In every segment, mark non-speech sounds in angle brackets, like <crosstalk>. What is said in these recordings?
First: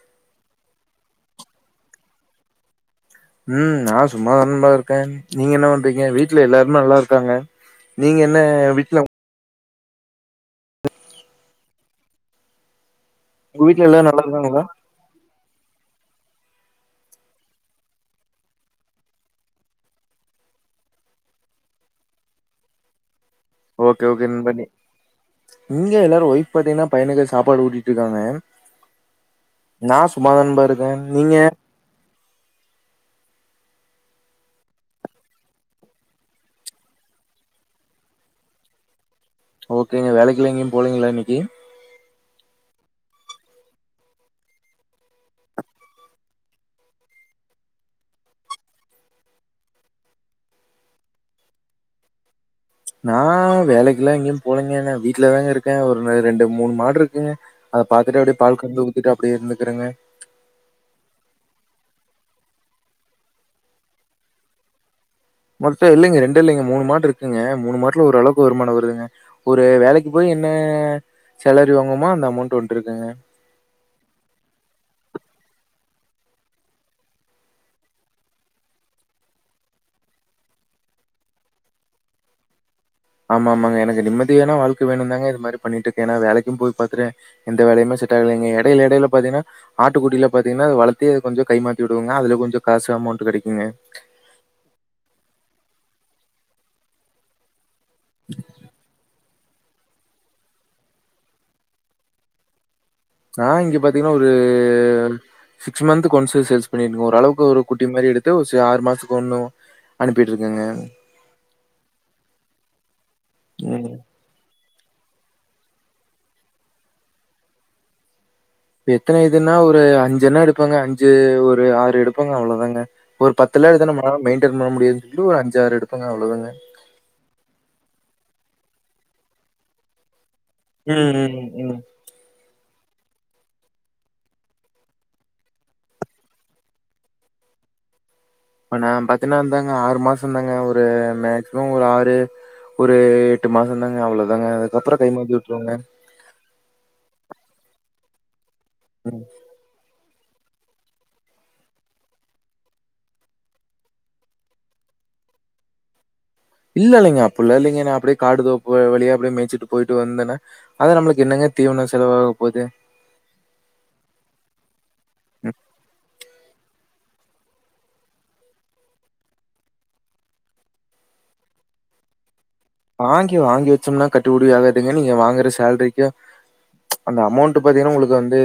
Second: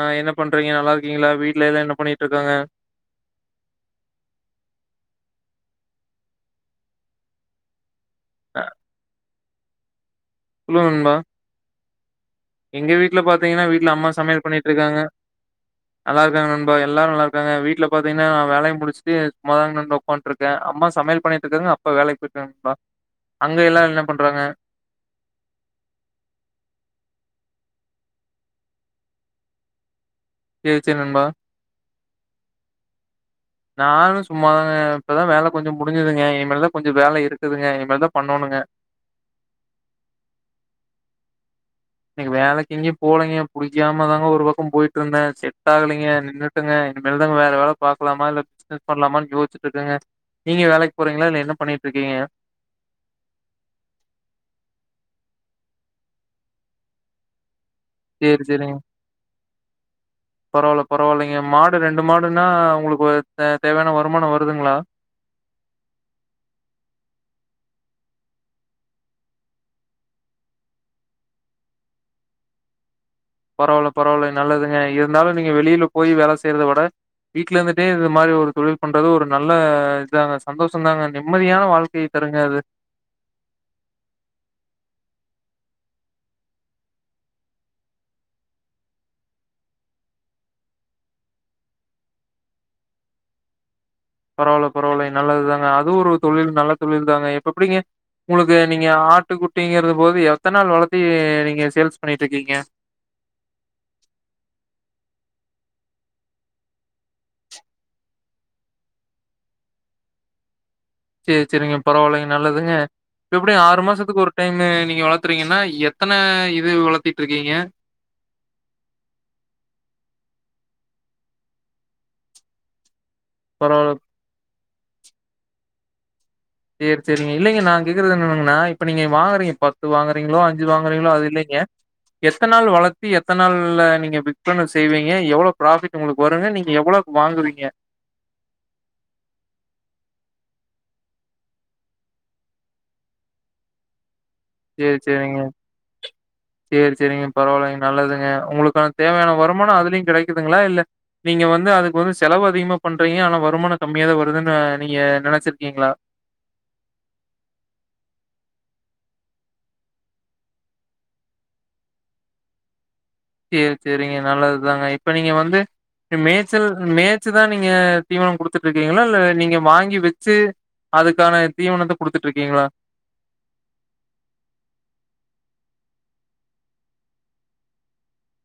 On என்ன பண்றீங்க நல்லா இருக்கீங்களா வீட்ல எதாம் என்ன பண்ணிட்டு இருக்காங்க ம் நா சும்மாதான் டா இருக்கேன் நீங்க என்ன பண்றீங்க வீட்டுல எல்லாருமே நல்லா இருக்காங்க நீங்க என்ன வீட்ல சொல்லு நண்பா எங்க வீட்டுல உங்க பாத்தீங்கன்னா வீட்ல வீட்டுல எல்லாரு அம்மா நல்லா சமையல் இருக்காங்களா பண்ணிட்டுருக்காங்க நல்லா இருக்காங்க நண்பா எல்லாரும் நல்லா இருக்காங்க வீட்டுல பாத்தீங்கன்னா வேலைய முடிச்சுட்டு சும்மா தான் நண்பா உட்கார்ந்துட்டு ருக் அம்மா சமையல் பண்ணிட்டு இருக்காங்க அப்பா வேலைக்கு போய்ருக்காங்க நண்பா அங்க எல்லாரும் என்ன ஓகே ஓகே பண்றாங்க? நண்பா நீ இங்க எல்லாரும் ஒய்ப் பாத்தீங்கன்னா பையனுக்கு சாப்பாடு ஊட்டிட்டுருக்காங்க நா சும்மாதான் நண்பா சரி, சரி இருக்கேன் நண்பா. நீங்க நானும் சும்மாதாங்க இப்பதான் வேலை கொஞ்சோ முடிஞ்சுதுங்க இனிமேல் தான் கொஞ்சம் வேலை இருக்குதுங்க இனிமே தான் பண்ணோணுங்க ஓகேங்க வேலைக்கி எங்கையும் போலீங்களா இன்னக்கீ இன்னைக்கு வேலைக்கு எங்கேயும் போலீங்க புடிக்காம தாங்க ஒரு பக்கோ போயிட்டு இருந்தே செட் ஆகலைங்க நின் னுட்டேங்க இனிமேல் தா வேற வேல பாக்கலாமா இல்ல பிசினஸ் பண்ணலாமான்னு யோசிச்சுட்டு இருக்கேங்க நீங்க வேலைக் போறீங்களா இல்ல என்ன பண்ணிட்ருக்கீங்க நா வேலைக்கு எல்லா எங்கேயு போலங்கேங்க வீட்லதாங்க இருக்கே ஒர் ரெண்டு மூணு மாடு இருக்குங்க அத பாத்துட்டு அப்டியே சேரி பால் சேரிங்க கறந்து வூத்திட்டு அப்டியே இருந்துகறேங்க பரவால்ல பரவால்லைங்க மாடு ரெண்டு மாடுன்னா உங்குளுக்கு தே தேவையான வருமான வருதுங்களா மொத்த இல்லைங்க ரெண்டு இல்லைங்க மூணு மாடு இருக்குங்க மூணு மாட்ல ஒரு அளவுக்கு வருமான வருதுங்க ஒரு வேலைக்கு போயி என்ன சேலரி வாங்குமோ அந்த அமௌண்ட் வண்ட்ருக்குங்க பரவால்ல பரவால்லங் நல்லதுங்க இருந்தாலு நீங்க வெளியில போயி வேல செய்யறத விட வீட்ல இருந்துட்டே இந்த மாரி ஒரு தொழில் பண்றது ஒரு நல்ல இதாங்க சந்தோஷந்தாங்க நிம்மதியான வாழ்க்கை <unintelligible> ஆமா ஆமாங்க எனக்கு நிம்மயான வாழ்கை வேணுன்தாங்க இது மாரி பண்ணிட்டு இருக்கே ஏன்ன வேலைக்கு போய் பாத்துட்டே எந்த வேலையுமே செட் ஆகலைங்க இடையில இடையில பாத்தீங்கனா ஆட்டுக்குட்டியில பாத்தீங்கனா வளர்த்தி அது கொஞ்சோ கைமாத்தி வுடுவங்க அதுல கொஞ்சோ காசு அமௌண்ட் கெடைக்குங்க பரவால பரவாலேங் நல்லதுதாங்க அதுவு ஒரு தொழில் நல்ல தொழில் தாங்க இப்ப எப்டிங்க உங்குளுக்கு நீங்க ஆ ட்டு குட்டிங்கிறது போது எத்தன நாள் வளத்தி நீங்க சேல்ஸ் பண்ணிட்ருக்கீங்க நா இங்க பாத்தீங்னா ஒரு சிக்ஸ் மந்த்க்கு ஒன்ஸ்சு சேல்ஸ் பண்ணியிருகங் ஓரளவுக்கு ஒரு குட்டி மாரி எடுத்து ஒ சி ஆறு மாசத்துக்கு ஒன்னு அனுப்பிட்ருக்கேங்க சேரி சேரிங்க பரவால்லேங் நல்லதுங்க இப்ப எப்டி ஆறு ம். மாசத்துக்கு ஒரு டைமு நீங்க வளத்துறீங்கனா எத்தன இது வளத்திட்ருக்கீங்க எத்தன இதுன்னா ஒரு அஞ்சென்னா எடுப்பங்க அஞ்சு ஒரு ஆறு எடுப்பங்க அவ்ளோதாங்க ஒரு பத்தெல்லா எடுத்தா பரவால்ல நம்மளால மெயின்டென் பண்ண முடியதுன் ஒரு அஞ்சாரு எடுப்பங்க அவ்ளோதாங்க சேரி சேரிங்க இல்லைங்க நா கேக்குறது என்னாதுங்குனா இப்ப நீங்க வாங்குறீங்க பத்து வாங்கற றீங்களோ அஞ்சு வாங்குறீங்களோ ம், அது ம், இல்லைங்க ம். எத்தன் நாள் வளத்தி எத்தன் நாள்ல்ல நீங்க விற்பன செய்வீங்க எவ்ளோ ப்ராஃபிட் உங்குளுக்கு வருங்க நீங்க எவ்ளோ வாங்குவீங்க இப்ப நா பாத்தீங்னா இந்தாங்க ஆறு மாசோ தாங்க ஒரு மேக்சிமம் ஒரு ஆறு ஒரு எட்டு மாசோ தாங்க அவ்ளோதாங்க சேரி சேரிங்க சேரி சேரிங்க பரவாலேங் நல்லதுங்க உங்குளுக்கா ம். தேவையான வருமானோ அதுலயு கெடைக்குதுங்களா இல்ல நீங்க வந்து அதுக்கு வந்து செலவு அதிகமா பண்றீங்க ஆனா வருமானோ கம்மியாதா வருதுன் ஆ நீங்க நெனைச்சிருக்கீங்களா இல்ல இல்லங்க அப்டில்லா இல்லைங்க நா அப்டியே காடு தோப்பு வ வழியா அப்டியே மேய்ச்சுட்டு போயிட்டு வந்தன்னா அது நம்முளுக்கு என்னங்க தீவனோ செலவாக போது சேரி சேரிங்க நல்லதுதாங்க இப்ப நீங்க ம். வந்து அ மேச்சல் ம் மேச்சு தா நீங்க தீவனோ குடுத்துட்ருக்கீங்களா இல்ல நீங்க வாங்கி வெச்சு அதுக்கான தீவனத்த குடுத்துட்ருக்கீங்களா வாங்கி வாங்கி வச்சம்னா கட்டுவுடி ஆகாதுங்க நீங்க வாங்கற சேல்ரிக்கு ப்ச் அந்த அமௌண்ட் பாத்தீங்கனா உங்குளுக்கு வந்து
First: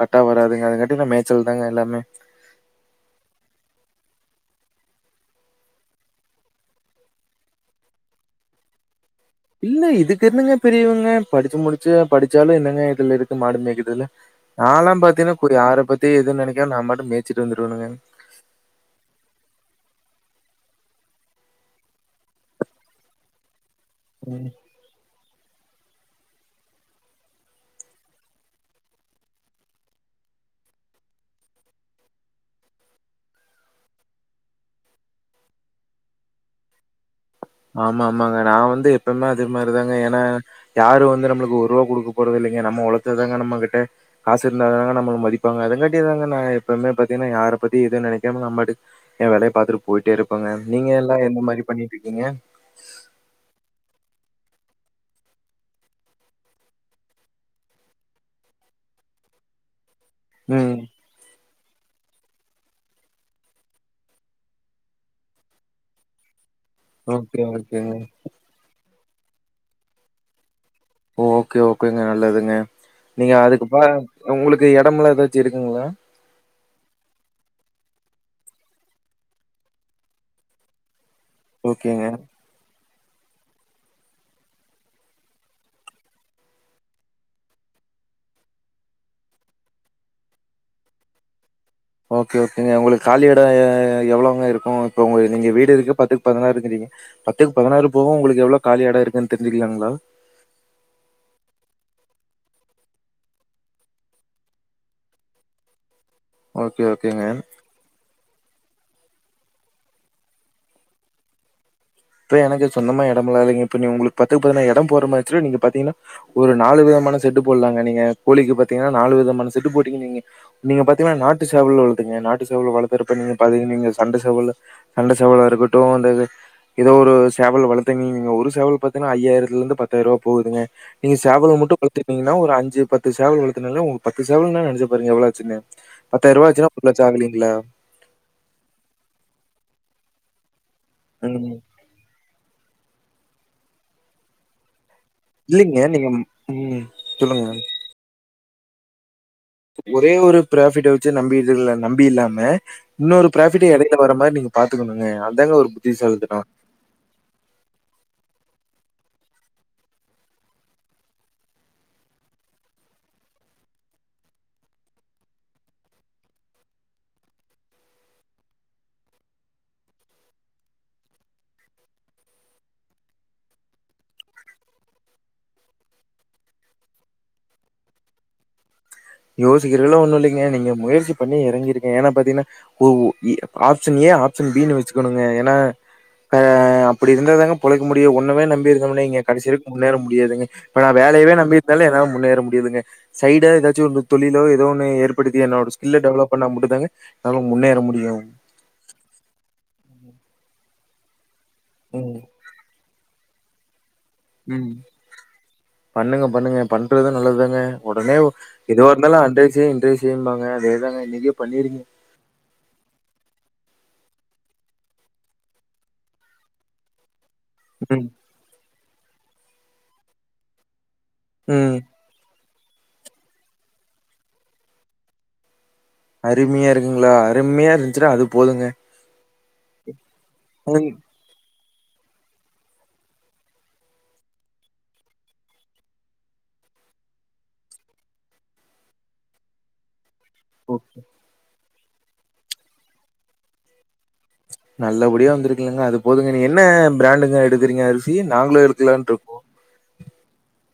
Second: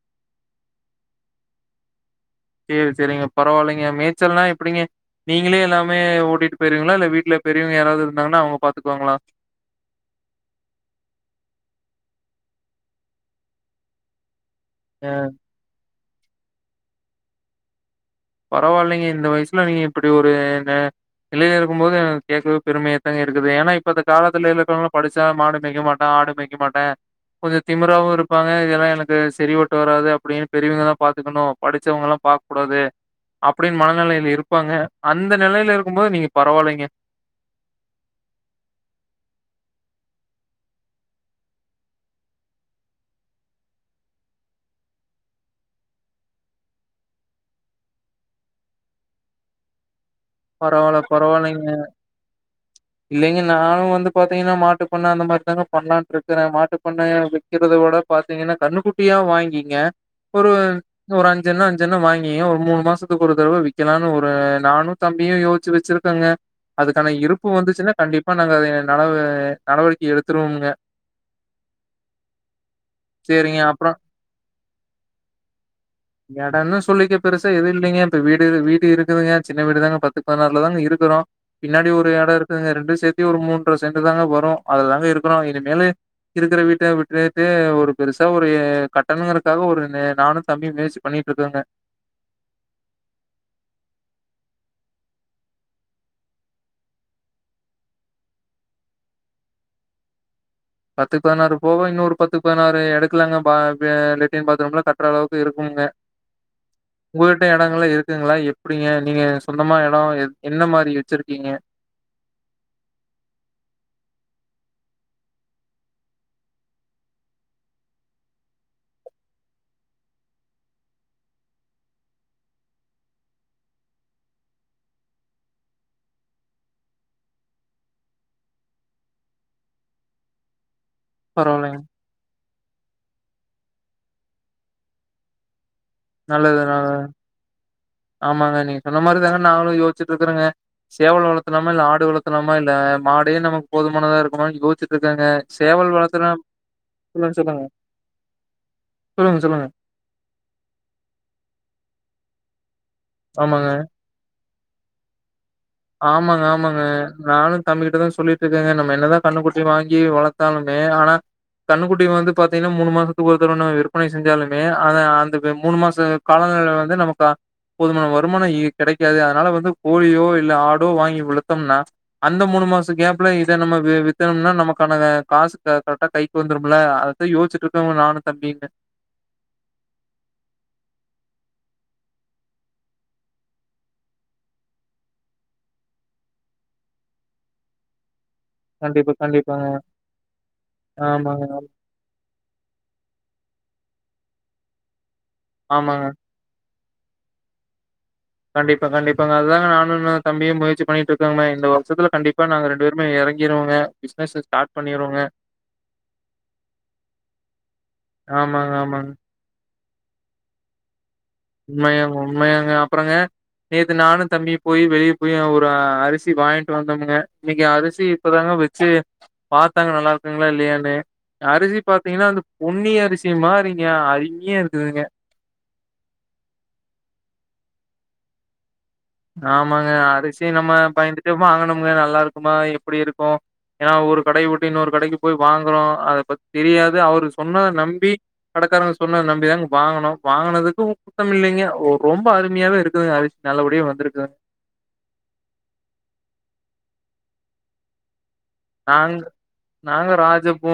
கர்ட்டா வராதுங்க அது காட்டினா மேச்சல் தாங்க எல்லாமே சேரி சேரிங்க பரவால்லேங்க மேச்சல்னா எப்டிங்க நீங்களே எல்லாமே ஓட்டிட்டு போயிருவீங்களா இல்ல வீட்ல பெரியவங்க யாராவது இருந்தாங்கனா அவுங்க பாத்துக்குவாங்களா இல்ல இதுக்கு என்னங்க பெரியவங்க படிச்சு முடிச்சு படிச்சாலு என்னங்க இதுல இருக்கு மாடு மேய்க்றதில நால்லா அ பாத்தீங்னா <unintelligible> யார பத்தி எது நெனைக்காம நா பாட்டுக் மேய்சிட் வந்துருவணுங்க பரவால்லைங்க இந்த வயசுல நீங்க இப்டி ஒரு நெ நிலையில இருக்கும் போது கேட்கவே பெருமையா தாங்க இருக்குது ஏன்னா இப்பத்த ம். காலத்துலேலா இருக்கவங்லா படிச்சா மாடு மேய்க மாட்டே ஆடு மேய்க மாட்டே கொஞ்சோ திமிறாவு இருப்பாங்க இதெல்லா எனக்கு செரிவட்டு வராது அப்டின் பெரியவங்கதா பாத்துக்குணு படிச்சவங்கெல்லா பாக் கூடாது அப்டின்னு மனநெலையில இருப்பாங்க அந்த நெலையில இருக்கும்போது நீங்க பரவாயில்லைங்க ஆமா ஆமாங்க நா வந்து எப்பயுமே அது மாரிதாங்க ஏன்னா யாரு வந்து நம்மளுக்கு ஒரு ரூவா குடுக்க போறது இல்லைங்க நம்ம உழைச்சாதாங்க நம்ம கிட்ட காசு இருந்தா தாங்க நம்மள மதிப்பாங்க அதங் காட்டிதாங்க நா எப்பயுமே பாத்தீங்கன்னா யார பத்தியு எது நெனைக்காம நா பாட்டுக்கு ஏ வேலய பாத்துட்டு போயிட்டே இருப்பங்க நீங்க பரவால்ல, எல்லா எந்த மாரி பரவாயில்லைங்க. பண்ணிட்டு இருக்கீங்க இல்லைங்க நானு வந்து பாத்தீங்கன்னா மாட்டுப்பண்ண அந்த மாரி தாங்க பண்ணலான்ட்டு இருக்கே மாட்டுப்பண்ணையா வைக்கிறத விட பாத்தீங்கன்னா கன்னுக்குட் டியா வாங்கிங்க ஒரு ம். ஒரு அஞ் சி எண்ணோ அஞ்சி எண்ணோ வாங்கியு ஒரு மூணு மாசத்துக்கு ஒரு தடவ விக்கலான்னு ஒரு நானு தம்பியு யோசிச்சி வச்சிருக்கங்க அதுக்கான ஓகே, இருப்பு ஓகேங்க. வந்துச்சுன்னா கண்டிப்பா நாங்க அத நடவ நடவடிக்கை எடுத்துருவோம்ங்க ஓகே ஓகேங்க நல்லதுங்க நீங்க சேரிங்க அதுக்கு பா அப்புறோ உங்களுக்கு எடம்லா ஏதாச்சு இருக்குங்களா எடன்னு சொல்லிக்க பெருசா எதுவு இல்லைங்க இப்ப வீடு வீடு இருக்குதுங்க சின்ன வீடுதாங்க பத்துக்கு பதினாறுலதாங்க இருக்குறோ பின்னாடி ஓகேங்க. ஒரு எடோ இருக்குதுங்க ரெண்டு சேத்தி ஒரு மூன்ற செண்டு தாங்க வரு அதுலதாங்க இருக்குறோ இனிமேலு இருக்குற வீட்ட விட்டுட்டு ஒரு பெருசா ஒரு கட்டணங்கறக்காக ஒரு நானு தம்பியு முயற்சி பண்ணிட்டு இருக்கோங்க ஓகே ஓகேங்க ஒங்களுக்கு காலி எடோ எவ்வளவுங்க இருக்கு இப்போ உங்க நீங்க வீடு இருக்கு பத்துக்கு பதுனாறுங்கிறீங்க பத்துக்கு பதினாறு போக உங்களுக்கு எவ்ளோ காலியடோ இருக்குன்னு தெரிஞ்சிக்கலாங்களா பத்துக்கு பதினாறு போக இன்னொரு பத்துக்கு பதினாறு எடுக்கலாங்க பா லெட்டின் பாத்ரூம்லா கட்டுற அளவுக்கு இருக்கும்ங்க ஓகே ஓகேங்க. உங்ககிட்ட இடங்கள்லா இருக் குங்களா எப்டிங்க நீங்க சொந்தமா எடோ எது என்ன மாரி வச்சிருக்கீங்க இப்ப எனக்கு சொந்தமா எடம்லா இல்லைங்க இப்ப நீ உங்களுக்கு பத்துக்கு பதினாறு எடம் போட்ற மார்ச்சு நீங்க பாத்தீங்கன்னா ஒரு நாலு விதமான செட்டு போடலாங்க நீங்க கோழிக்கி பாத்தீங்கன்னா நாலு விதமான செட்டு போட்டீங்க நீங்க நீங்க பாத்தீங்கன்னா நாட்டு சேவலு வளத்துக்கோங்க நாட்டு சேவலு வளக்குறப்ப நீங்க பாத்தீங்கன் நீங்க சண்ட சேவல சண்ட சேவலா இருக்கட்டு இந்த ஏதோ ஒரு சேவல் வளத்து நீங்க ஒரு சேவல் பாத்தீங்கன்னா ஐயாயிரத்துல இருந்து பத்தாயிரோ ரூவா போகுதுங்க நீங்க சேவல மட்டு பரவாயில்லைங்க. வளத்துனீங்கன்னா ஒரு அஞ்சி பத்து சேவல் வளத்துனாலே உங்க பத்து சேவல்ன்னா நெனைச்சி பாருங்க எவ்வளாச்சின்னு நல்லது நல்லது ஆமாங்க நீங்க சொன்ன மாரி தாங்க நாங்களு யோசிச்சுட்டு இருக்குறோங்க சேவல் ம். வளத்தலாம இல்ல ஆடு வளத்தலாம இல்ல மாடே நமக்கு போதுமானதா இருக்குமான்னு யோஸ்ச்சி இருக்கேங்க இல்லைங்க. சேவல் நீங்க வளத்தலா ம். சொல்லுங்க சொல்லுங்க சொல்லுங்க சொல்லுங்க ஒரே ஒரு ப்ராபிட்ட வச்சி நம்பி இது இல்ல நம்பி இல்லாம இன்னொரு ஆமாங்க. ப்ராபிட்ட எடையில வர்ற மாரி நீங்க பாத்துக்கணுங்க அதாங்க ஒரு புத் ஆமாங்க ஆமாங்க ஆ நானு தம்பி கிட்டதா சொல்லிட்டு இருக்கேங்க நம்ம என்னதா கன்னுகுட்டி வாங்கி வளத்தாலுமே ஆனா கன்னுக்குட்டி வந்து பாத்தீங்கன்னா மூணு மாசத்துக்கு ஒரு தவண விற்பனை செஞ்சாலுமே அந்த அந்த மூணு மாச காலநில வந்து நமக்கு போதுமான வருமானோ இரு கெடைக்காது அதனால வந்து கோழியோ இல்ல ஆடோ வாங்கி வளுத்தம்னா அந்த மூணு மாச கேப்ல இத நம்ம வி வித்தனும்னா நமக்கான வே காசு கரெக்டா கை க்கு வந்துரும்ல அதத்தா யோஸ்ச்சிட்டு இருக்கோங்க நானு தம்பியுங்க யோசிக்கிறதுக்லா ஒண்ணு இல்லைங்க நீங்க முயற்சி பண்ணி இறங்கிருங்க ஏன்னா பாத்தீங்கன்னா ஓ ஏ ஆப்ஷன் ஏ ஆப்ஷன் பின்னு வச்சுக்கணுங்க ஏன்னா ஆ அப்டி இருந்தாதாங்க பொழைக்க முடியு ஒன்னவே நம் பி இருந்தோம்ன்னு கண்டிப்பா, வைங்க கடைசி கண்டிப்பாங்க. வரைக்கு முன்னேற முடியாதுங்க இப்ப நா வேலையவே ஆமாங்க, நம்பியிருந்தாலே என்னால முன்னேற முடியாதுங்க சைடா ஏதாச்சு ஒரு தொழிலோ ஏதோ ஒன்னு ஏற்படுத்தி என்னோட ஆமாங்க. ஸ்கில்ல டெவலப் பண்ணா மட்டுந்தாங்க என்னால முன்னேற முடியு கண்டிப்பா கண்டிப்பாங்க அதுதாங்க நானு தம்பியே முயற்சி பண்ணிட்ருக்கோங்க இந்த வருஷத்துல ம் கண்டிப்பா நாங்க ரெண்டு பேருமே எறங் கிறோவங்க ம். ஸ்டார்ட் பண்ணிருவோங்க பண்ணுங்க பண்ணுங்க பண்றது நல்லதுதாங்க ஒடனே ஆமாங்க, ஆமாங்க. எதுவாருந்தாலு அன்ரே செய் இன்ரே செய் சேம்தாங்க அதேதாங்க இன்னைக்கு உண்மையங்க உண்மையங்க அப்பறோங்க நேத்து நானு தம்பி போய் வெளியே போய் அ ஒரு அரிசி வாங்ட்டு வந்தோமுங்க இன்னைக்கி அரிசி ம் இப்பதாங்க வெச்சு பாத்தாங்க நல்லாருக்குங்களா இல்லையன்னனு அரிசி ம் பாத் பாத்தீங்கன்னா அந்த பொன்னி அரிசி மாறிங்க அருமையா இருக்குதுங்க அருமையா இருக்குங்களா அருமையா இருந்துன்னா அது போதுங்க ஆமாங்க அரிசி நம்ம ம் பயந்துட்டே வாங்கணுமுங்க நல்லா இருக்குமா எப்பிடி இருக்கு ஏன்னா ஒரு கடை விட்டு இன்னொரு கடைக்கி போய் வாங்குறோ அத பத் தெரியாது அவரு சொன்னத நம்பி கடைக்காரங்க சொன்னத நம்பிதாங்க வாங்கணோ ஒ வாங்கனதுக்கு <inaudible> இல்லைங்க ரொ ரொம்ப அருமையாவே இருக்குது அரிசி நல்லபடியு வந்திருக்குதுங்க நல்லபடியா வந்துருக்குல்லங்க அது போதுங்க நீ என்ன பிராண்டுங்க எடுக்குறீங்க அரிசி நாங்களு எடுக்கலான்ட்டு நாங்க இருக்கோம். நாங்க ராஜபொ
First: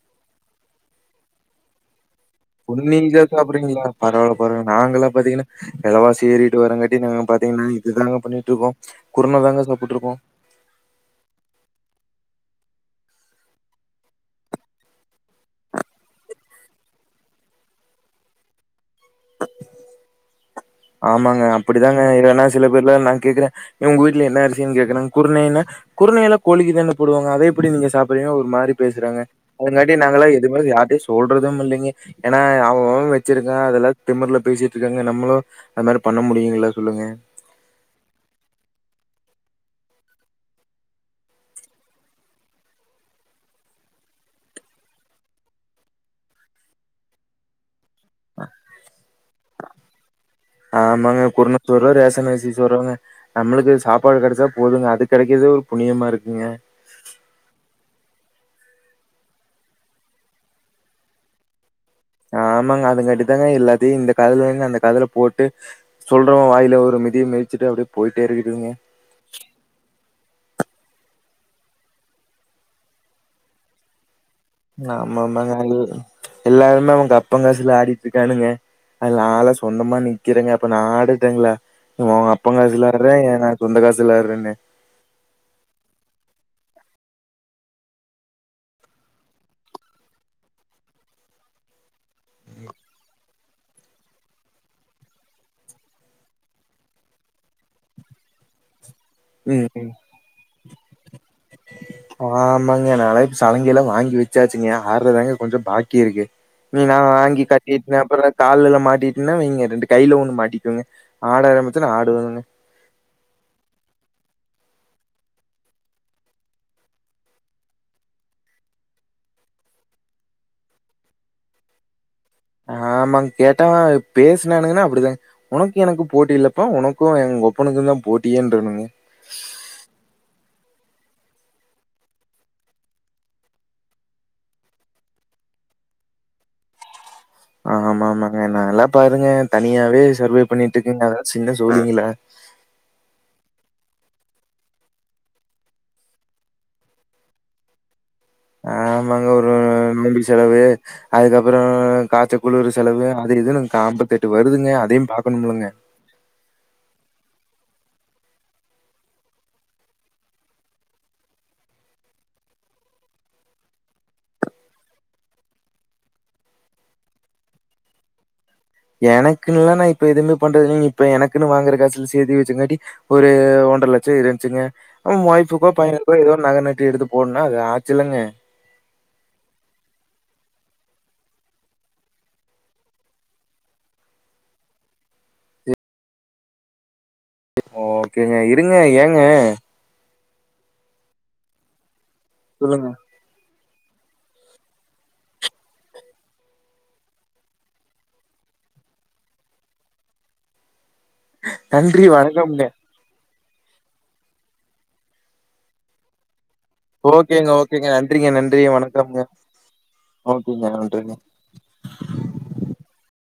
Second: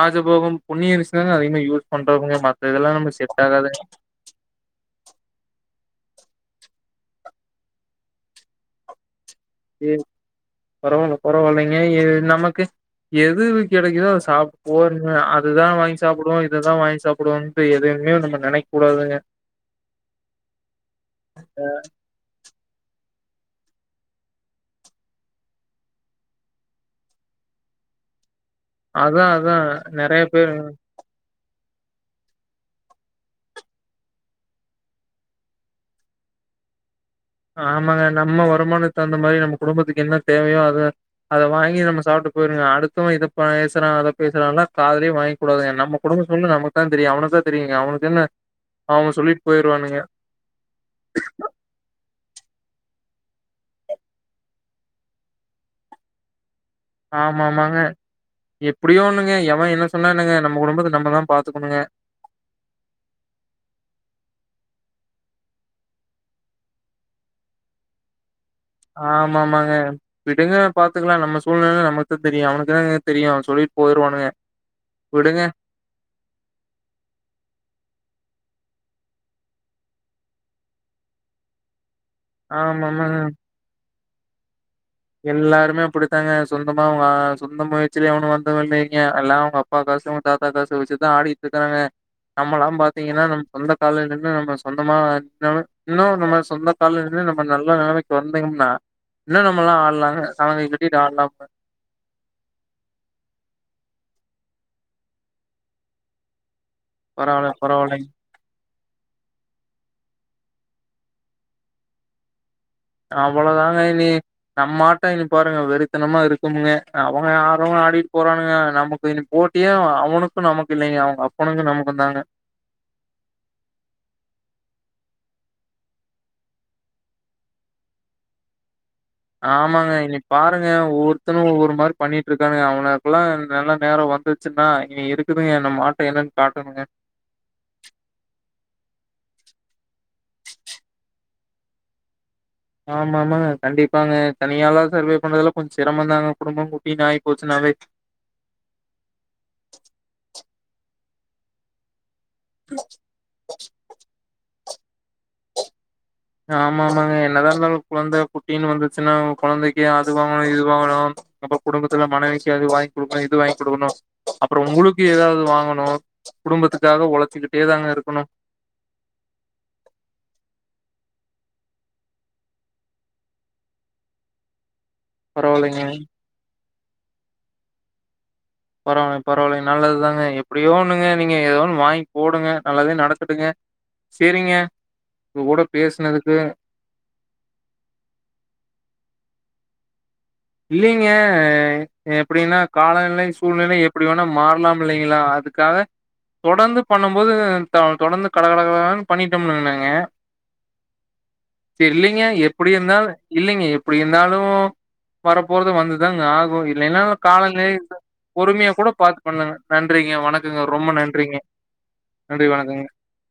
ராஜபோகோம் பொன்னியரிதாங்க அதிகமா யூஸ் பண்றோம்முங்க மா பொன்னிங்கறத சாப்புடுறீங்களா பரவால்ல லங்க நாங்கல்லா பாத்தீங்கன்னா வெல் வாசி எறிக்கிட்டுவரங்காட்டியு நாங்க பாத்தீங்கன்னா இதுதாங்க பண்ணிட்டுருக்கோ குருனதாங்க ஏ பரவால்ல பரவால்லைங்க ஏ நமக்கு எதேது கெடைக்குதோ அத சாப் போறுங்க அதுதா வாங்கி சாப்புடுவோ இதுதா வாங்கி சாப்புடுவோங் ட்டு எதவுமே நம்ப நெனைக்க கூடாதுங்க ஆமாங்க அப்படிதாங்க ஏன்னா சில பேர்ல என்ன கேக்குறே உங்க வீட்ல என்ன அரிசின்னு கேக்குறாங்க குருனைன்னா குருனையெல்லா கோழிக்கி தான போடுவாங்க அத எப்பிடி நீங்க சாப்புரிங்க ஒரு மாரி பேசுறாங்க அதா அதா அதங்காட்டி நெறைய நாங்களா பேர் எதுமு யாரட்டையு சொல்றதுமில்லைங்க ஏன்னா அவ அவ வச்சிருக்கா அதெல்லா திமிர்ல பேசிட்டுருக்காங்க நம்மளு அது மாதிரி பண்ண முடியுங்களா சொல்லுங்க ஆமாங்க நம்ம வருமானம் தகுந்த மாரி நம்ம குடும்பத்துக்கு என்ன தேவையோ அதுதா அதை வாங்கி நம்ம சாப்பிட்டு போயிருனுங்க அடுத்தவ இதப் பா பேசுறா அத பேசுறான்லா காதுலய வாங் கூடாதுங்க நம்ம குடும்பம் ஃபுல்லு நமக்கு தா தெரியு அவன தா செரிங்க அவனுக்கு என்ன அவ சொல்லிட்டு போயிருவானுங்க போறோ ரேஷன் அரசி சோறோங்க நம்மளுக்கு சாப்பாடு கெடைச்சா போதுங்க அது கிடைக்கறதே ஒரு புனியம்மா இருக்குங்க ஆமா ஆமாங்க எப்டியோன ஒண்ணுங்க எவ என்ன சொன்னான்னங்க நம்ம குடும்பத்த நம்மதா பாத்துக்கணுங்க ஆமாங்க அதுங்காட்டி தாங்க எல்லத்த இந்த கதல வாங்கி அந்த கதல போட்டு சொல்றவங்க வாயில ஒரு மிதி மிதிச்சுட்டு அப்டியே போய்கிட்டே இருங்கனுங்க ஆமா ஆமாங்க விடுங்கங்க பாத்துக்கலா நம்ம சூழ்நெல நமக்கு தெரியு அவனுக்கு என்னங்க தெரியு சொல்லிட்டு போய்ருவானுங்க ஆமாமாங்க எல் எல்லாருமே அவுங்க அப்பங்காசுல ஆடிட்டு இருக்கானுங்க அது நான்ல சொந்தமா நிக்கிறேங்க அப்ப நா ஆடுட்டேங்களா உங் அப் ப்பன் ஆமா காசுலா ஆமாங்க ஆடுறே நா ஏ சொந்த காசுல ஆடுறேன்னு எல்லாருமே அப்படித்தாங்க சொந்தமா அவங்க சொந்த முயற்சியல எவன்னு வந்தவே இல்லைங்க எல்லா அவுங்க அப் பா காசுலயு அவங்க தாத்தா காசு வச்சுதா ஆடிட்டு இருக்கறாங்க நம்மளா பாத்தீங்கன்னா நம்ம சொந்த கால்ல நின்னு நம்ம சொந்தமா நவு இன்னு நம்ம சொந்த கால்ல இருந்தே நம்ம நல்ல நெலைமைக்கு வந்துருனா ம் லலா ம். ஆடலாங்க சலங்கைய கட்டிட்டு ஆட்லாப <inaudible> ஆமாங்க நாளைக் சலங்கை எல்லா வாங்கி வச்சாச்சுங்க ஆட்றதாங்க கொஞ்சோ பாக்கி இருக்கு நீ நா வாங்கி பரவால்ல கட்டிட்ன பரவால்லைங்க அப்புற காலுல மாட்டிட்டுன்னா நீங்க ரெண்டு கையில ஒன்னும மாட்டிக்கோங்க ஆட ஆரமிச்சனா ஆடுவனுங்க அவ்வளோ தாங்க இனக்கி நம்ம ஆட்டோ இனி பாருங்க வெறித்தனமா இருக்குமுங்க அவங்க ஆரவங்க ஆடிட்டு போறானுங்க நமக்கு இனி போட்டியே அவனுக்கு நமக்கு இல்லைங்க அவங்க அப்பனுக்கு நமக்கு தாங்க ஆமாங் கேட்டாங்க பேசுனானுங்கன்னா அப்டிதா உனக்கு எனக்கு போட்டி இல்லப்பா உனக்கு எங்கொப்பனுக்கு தா போட்டியேன்றனுங்க ஆமாங்க இனி பாருங்க ஒவ்வொருத்தனு ஒவ்வொரு மாரி பண்ணிட்ருக்கானுங்க அவனுகளுக்குலா நல்ல நேரம் வந்து ச்சுன்னா இனி இருக்குதுங்க நம்மாட்டோ என்னன் காட்டணுங்க ஆமா ஆமாங்க நல்லா பாருங்க தனியாவே சர்வே பண்ணிட்ருக்குங்க அதா சின்ன சொல்றீங்களா ஆமா ஆமாங்க கண்டிப்பாங்க தனியாலா சர்வே பண்றதுல கொஞ்சோ சிரமந்தாங்க குடும்போ குட்டின் ஆயிபோச்சுனாவே ஆமாங்க ஒரு மிம்பிக் செலவு அதுக்கப்பறோ காச்ச குளுரு செலவு அது இதுனு காம்பத்தெட்டு வருதுங்க அதையு பாக்கணுமிலுங்க ஆமா ஆமாங்க என்னதா இருந்தாலு குழந்த குட்டின்னு வந்துச்சுன்னா கொழந்தைக்கு அது வாங்கணு இது வாங்கணு அப்ப குடும்பத்துல மனைவிக்கு அது வாங்கி குடுக்கணு இது வாங்கி குடுக்கணு அப்பறோ உங்களுக்கு ஏதாவது வாங்கணு குடும்பத்துக்காக ஒழச்சிக்கிட்டே தாங்க இருக்கணு எனக்குன்னல்லா நா இப்ப எதுவுமே பண்றது இல்லங்க இப்ப எனக்குன்னு வாங்குற காசுல சேத்து வச்சுங்காட்டி ஒரு ஒன்ற லச்சோ இருஞ்சுங்க ம் வைஃபுகோ பரவாயில்லைங்க. பையனுக்கோ ஏதோ நகை நட்டு எடுத்து போடுனா அது ஆச்சுல்லங்க பரவால்ல பரவால்லைங்க நல்லதுதாங்க எப்டியோ ஒண்ணுங்க நீங்க ஏதோ ஒன்னு வாங்கி போடுங்க நல்லதே நடக்கட்டுங்க செரிங்க உங்க கூட பேசுனதுக்கு ஓக்கேங்க இருங்க ஏங்க இல்லைங்க எப்டின்னா சொல்லுங்க. காலநிலை சூழ்நிலை எப் டி வேணா மாறலாம் இல்லைங்களா அதுக்காக தொடந்து பண்ணம் போதுக தா தொடந்து கட கட கரகரனு பண்ணிட்டோம்னுனேங்களே நன்றி, தெர்லிங்க வணக்கம்ங்க. எப்டி இருந்தால் இல்லங்க எப்டி இந்தாலு வரப்போறது வந்துதாங்க ஆகூ இல்லேனாலு ஓகேங்க, ஓகேங்க. காலங்களின நன்றிங்க, நன்றி, பொறுமையா கூட வணக்கம்ங்க. பாத்து பண்ணுங்க நன்றிங்க வணக்கங்க ரொம்ப நன்றிங்க நன்றி வணக்கங்க